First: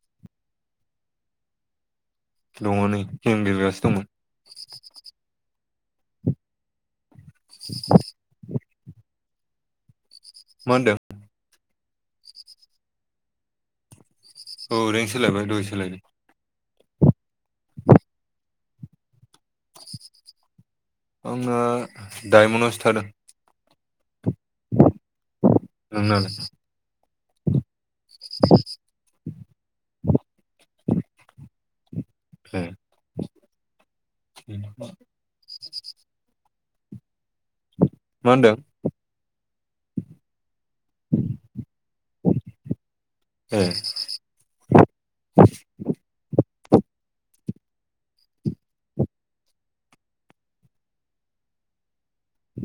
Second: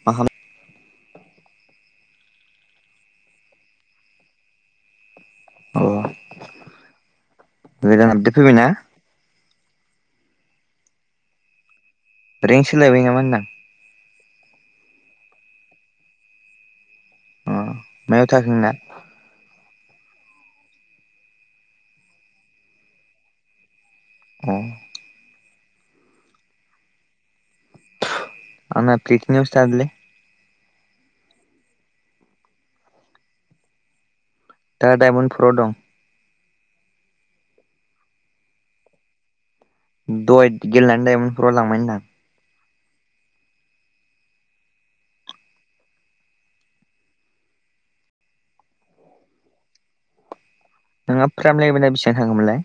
[unintelligible] दङ नै गेम गेले गासिनो दंमोन। अ गोदान आबदेत फैबायना? मा होनदों? रेनकट सोलायबाय नामा होनदां औ रेनक सोलायबाय दहाय सोलायदों। अ मायाव थाखो नोंना आंना डायमनावसो थादों। उम नों ना लाय। आंना पितिनायावसो थादोंलै। ए मा आंना दडायमन्ड फ्राव दं। मा होनदों। दहाय गेलेनानै दायमन फरावलांबाय होनदां। ए। नोंहा फ्राम लेबेला बेसिबां थांखोमोनलाय?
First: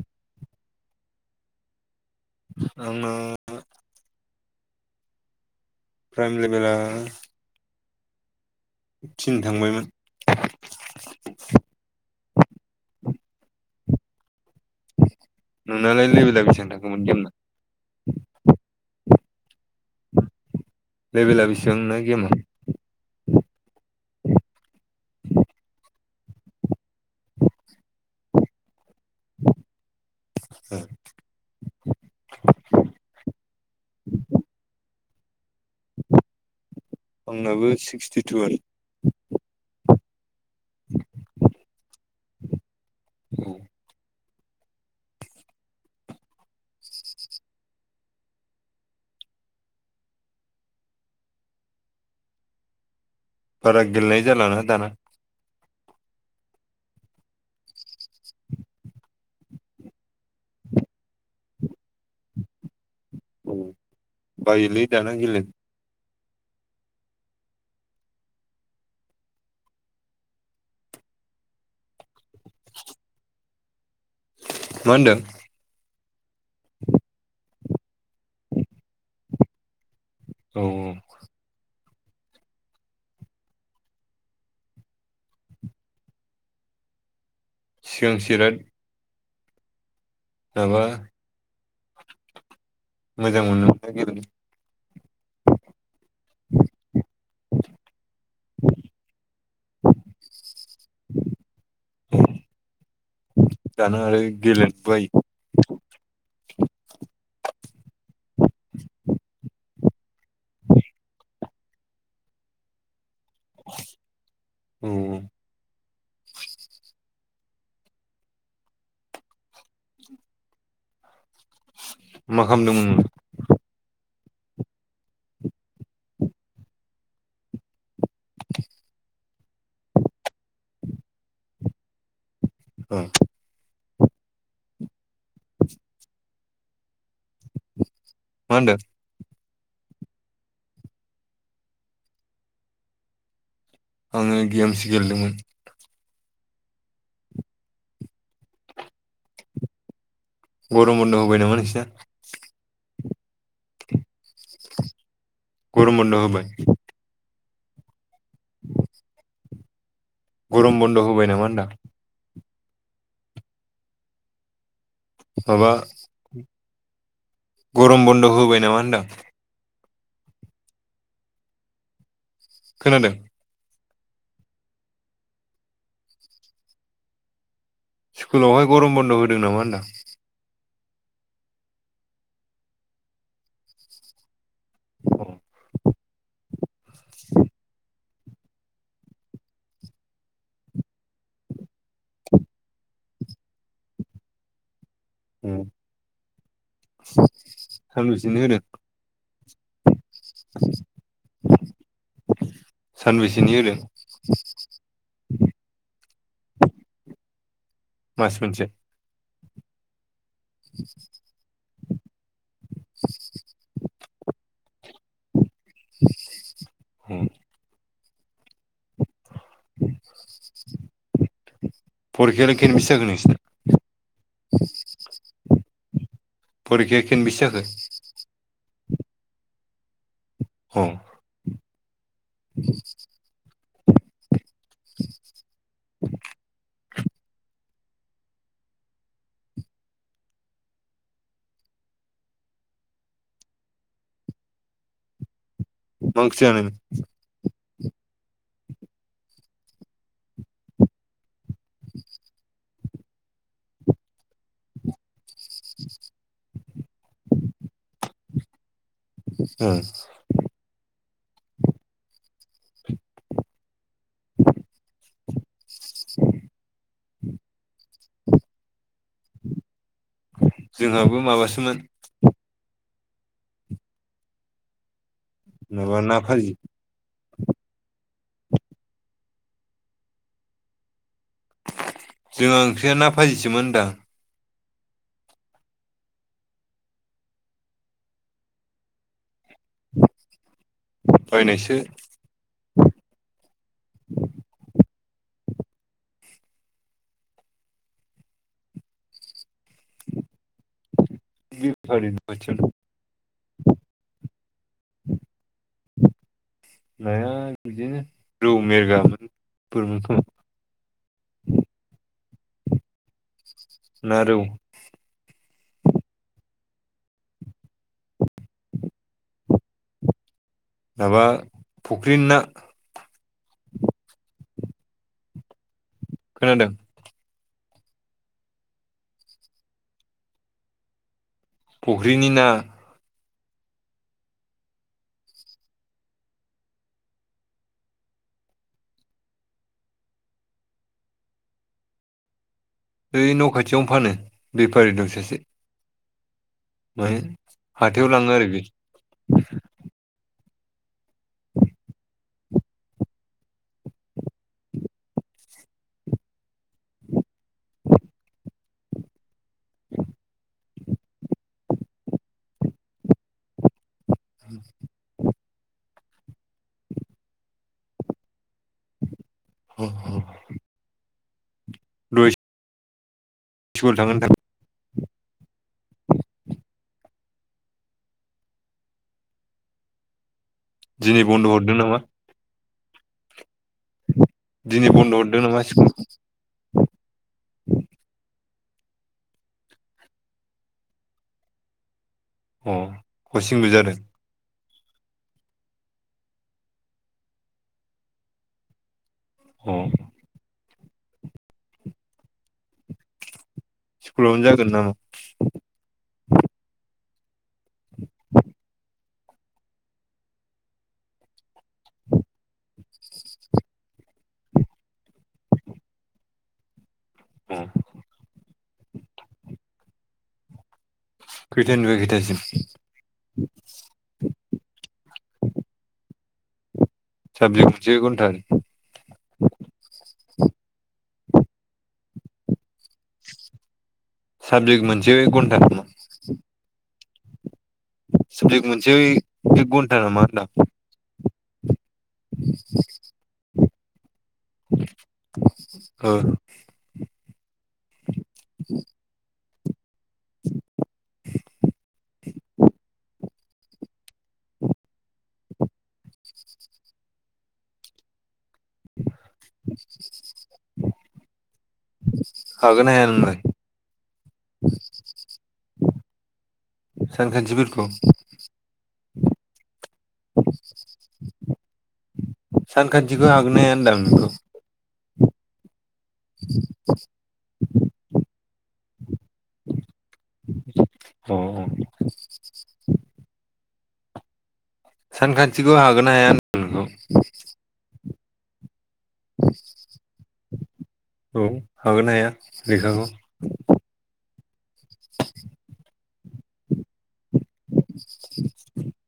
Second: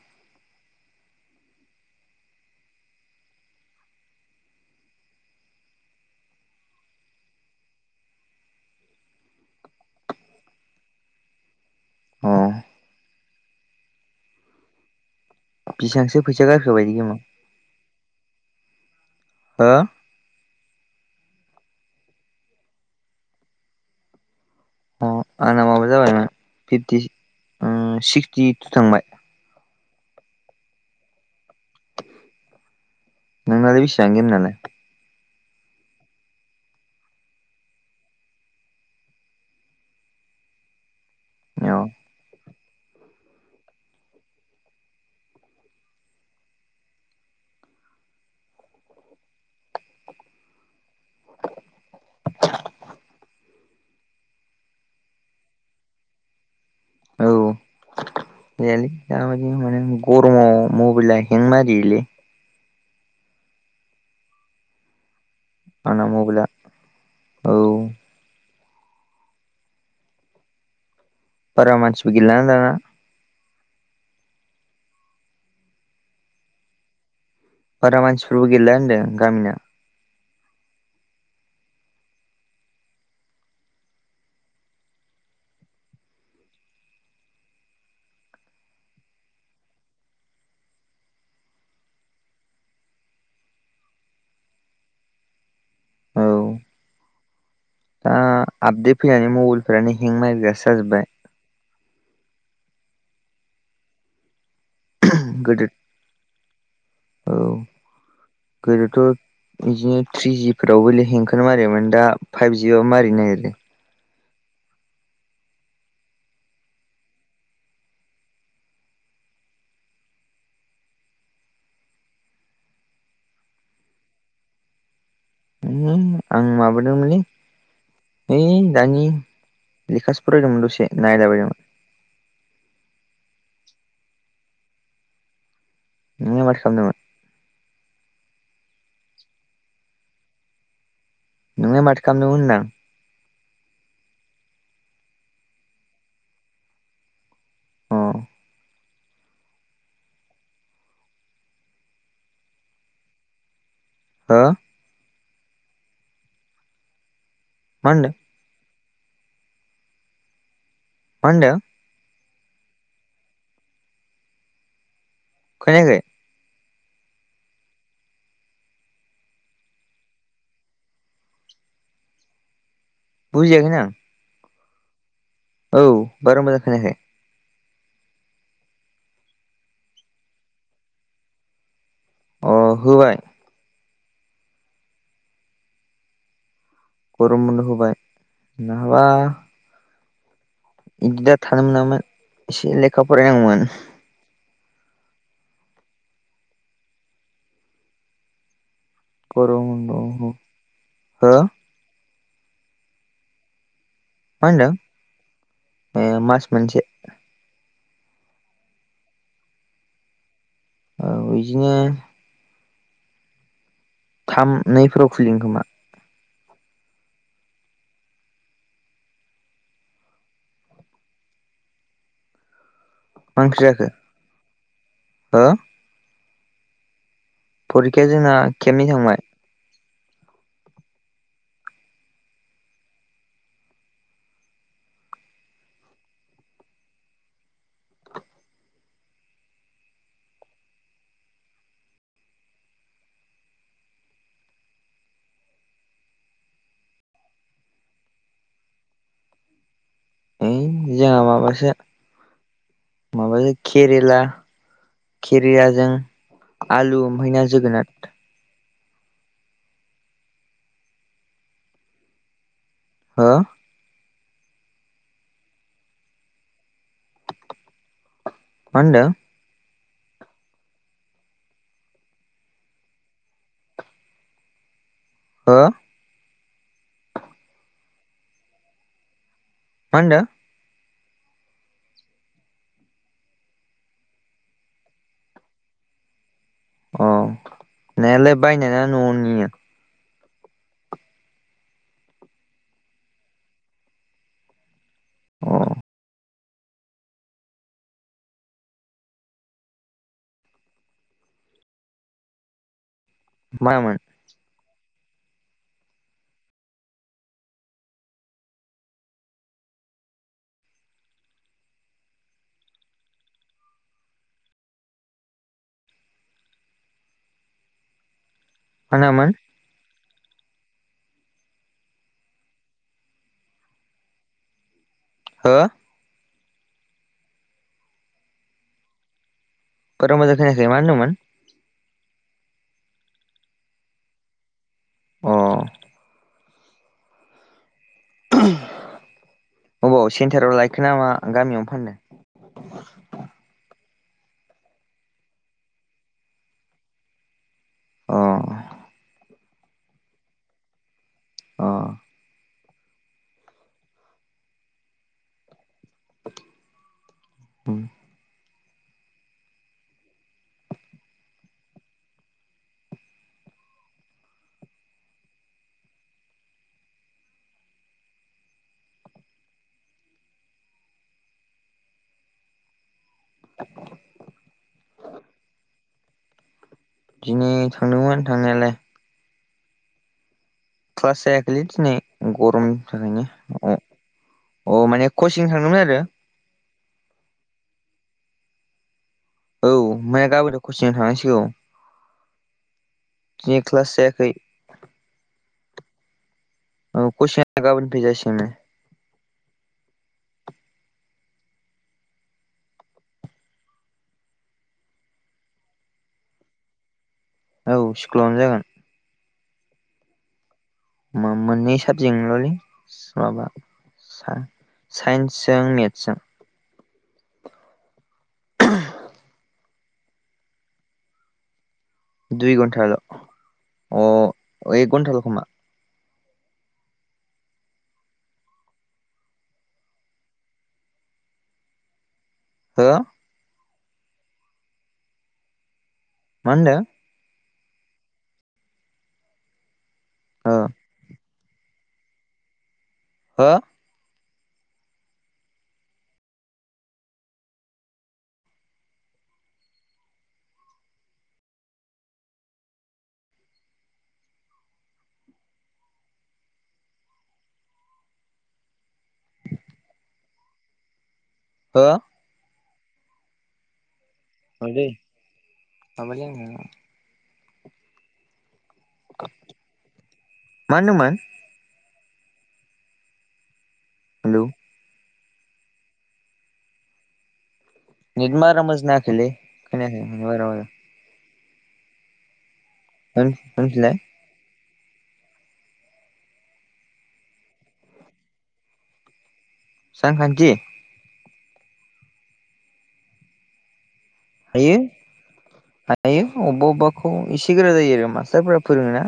आंना फ्रायम लेबेला थिन थांबायमोन। अ। नोंनालाय बेसेबांसो फैसा लेबेलाय बेसेबां गारखो बायदि थांखोमोन गेमाव गेमना? हो। लेभेला बेसेबां नोंना गेमा? अ आंना माबा जाबायमोन फिफ्टि उम सिक्सटि थु थांबाय। [inaudible] नोंनालाय बिसान गेमनालाय? [inaudible] आंनाबो सिक्सटिटु आनो अ। उ [inaudible] [inaudible] बारा गेलनाय जालाना दाना। औ [inaudible] जायालै दाबिदियाव माने गरमाव मबेलया हें मारियोलै। बायोलै दाना गेलनो आंना मबाइला औ। बारा मानसिबो गेलाना दाना। मा होनदों? बारा मानसिफोरबो गेलला होन्दों गामिना। अ। सिगांबो इराथ माबा मोजां मोनो मोन गेलनो? ओ आपदेट फैनानै मबेलानो हें मारिग्रा जाजोबाया। दानो आरो गेलेन बायो। गोदो औ [inaudible] गोदोथ बिदिनो थ्रिजि फोरावबोल हेंखो मारियामोन दा फाइभजि बाबो मारिनो नागिरो। उम उम। मा खामदोंमोन? आं माबादोंमोनलै। है दानि लेखासो फरायदोंमोन दसे नायला बायदोंमोन। ए, [inaudible] नोंलाय माथो खालामदोमोन? मा होनदो? नोंलाय माथो खामदोमोन होनदां। आङो गेम्स गेलेदोंमोन। अ। गरम बन्द' होबाय नामा नोंसोरना? हो मा गरम बन्द' होबाय। मा होनदो? [inaudible] गरम बन्द' मा होबाय नामा होनदों होनदां? माबा खोनायाखै गरम बन्द' होबाय नामा होनदां? खोनादों? बुजियाखैनो आं। औ बारा मोजां खोनायाखै। स्कुलावहाय गरम बन्द' होदों नामा होनदां? अ' होबाय। [inaudible] गरम बन्द' होबाय नाहाबा इदि दा थानो मोनामोन एसे लेखा फरायनांगौमोन। उम सानबोसेनो होदों? गरम बन्द'। सानबेसेनि होदों? मा होनदों ए मास मोनसे। मास मोनसे। औ [inaudible] बिदिनो थाम नैफोराव खुलिगोन खोमा। [inaudible] फरिखायालाय खेनबेसे जागोननो? मा ओंख्रि जाखो ओ? फरिखाया खनबिसि जाखो? फरिखाया जोंना खेबनै थांबाय। औ। [inaudible] मा ओंख्रि जानायमोन? ओइ जोंहा माबासो माबाजो केरेला। खेरियाजों आलु ओमफाय ना जोगोनार। ओ। हो? मा‌ होनदों? जोंहाबो माबासोमोन। ओ। माबा ना फाजि। मा होनदो? जोंहा ओंख्रिया ना फायिसोमोन होनदां। अ नेनायालाय बायनाय न'आवनियो। बायनायसो। अ। बि फ ब [inaudible] मा मोन [unintelligible] नाया बिदिनो रौ मेरगा मोनफोरबो खं [inaudible] ना रौ मा नामोन माबा फुख्रिनि ना हो खोनादों बारा मोजां खैायाखै मा होनदोंमोन फुख्रिनि ना अ अबाव सेन्टाराव लायखो नामा गामियावनो फानदों [inaudible] ओइ न' खाथियावनो फानो बेफारि दं सासे मानो हाथायाव अ लाङो आरो बे अ उम [unintelligible] [inaudible] उ [inaudible] र [inaudible] स्कूल थांगोना थाङा बिदिनो थांदोंमोन थांनायालाय क्लास दिनै बन्द' जायाखैलै हरदों दिनै नामा गरमनि थाखायनो अ दिनै माने बन्द' हरदों कचिं नामा थांदोंमोन स्कुल आरो औ माया गाबोनो कचिंआव थांनांसिगौ अ दिनै कचिंबो क्लास जादों जायाखै औ कचिंआ गाबोननिफ्राय जासिगोननो अ स्कुलावनो जागोन नामा औ स्कुलावनो जागोन मोननै साबजेक्ट निल'लै माबा हा साइन्सजों मेथ्सजों औ [inaudible] खैथानिफ्राय खैथासिम दुइ घन्टाल' अ एक घन्टाल' खोमा [inaudible] हो साबजेक्ट मोनसेआ एकघनटा नामा मा होन्दों। साबजेक मोनसेआ एक घण्टा नामा हो होनदों? [unintelligible] हो औ [unintelligible] [unintelligible] [unintelligible] हो हागोन ना हाया नोंलाय? आ दे माबल [unintelligible] सानखान्थिफोरखौ माहोनदोंमोन? सानखान्थिखौ हागोन ना हाया होनदों आं नोंखौ? हेलौ [inaudible] नेट बारा मोजां नाङाखिलै खोनायाखै नोंनि बाथ्राफोरखौ। उम उम। होन होनफिनलाय। सानखान्थिखौ हागोना हाया नो औ औ [unintelligible] सानखान्थि? औ हागोना हाया लेखाखौ? हायो हायो अबा अबाखौ इसे गोरा जायो आरो मास्टारफोरा फोरोंङा।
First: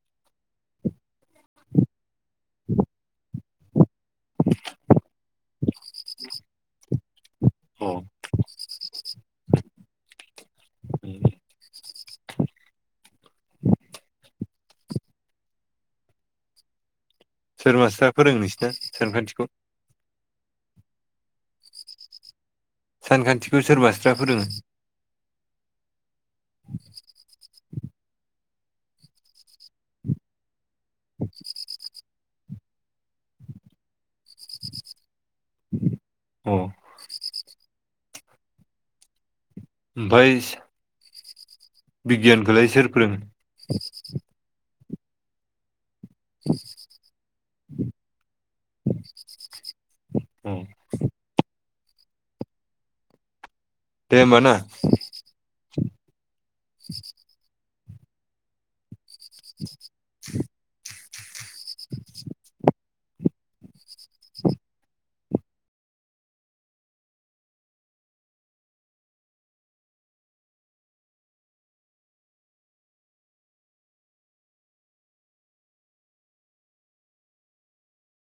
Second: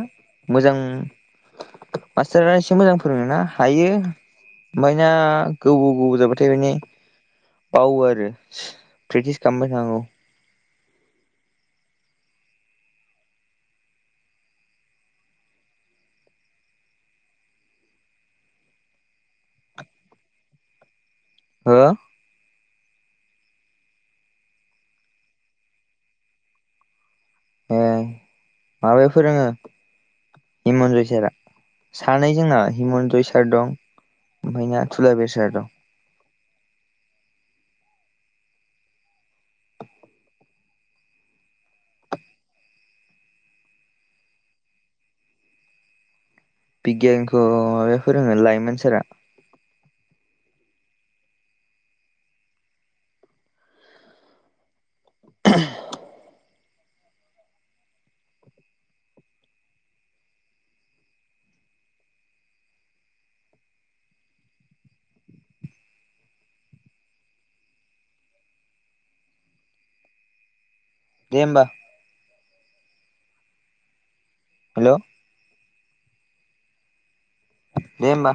मोजां मास्टारा एसे मोजां फोरोङोना हायो। ओमफायना गोबाव गोबाव जाबाथाय माने अ बावो आरो प्रेक्टिस खालामबाय थानांगौ। सोर मास्टारा फोरोङो नोंसिना सानखान्थिखौ? हो? सानखान्थिखौ सोर माषटारा फोरोङो? औ [inaudible] ओ माबाया फोरोङो हिमन्जय सारा। सानै जोंना हिमन्जय सार दं ओमफ्राय ना थुलाबिर सार दं। उम। ओमफ्राय स बिगियानखौलाय सोर फोरोङो? बिगियानखौ माबाया फोरोङो लाइमोन सारा। उम। दे होमबा ना? ह [inaudible] [inaudible] [inaudible] [inaudible] दे होमबा। हेल'? दे होमबा।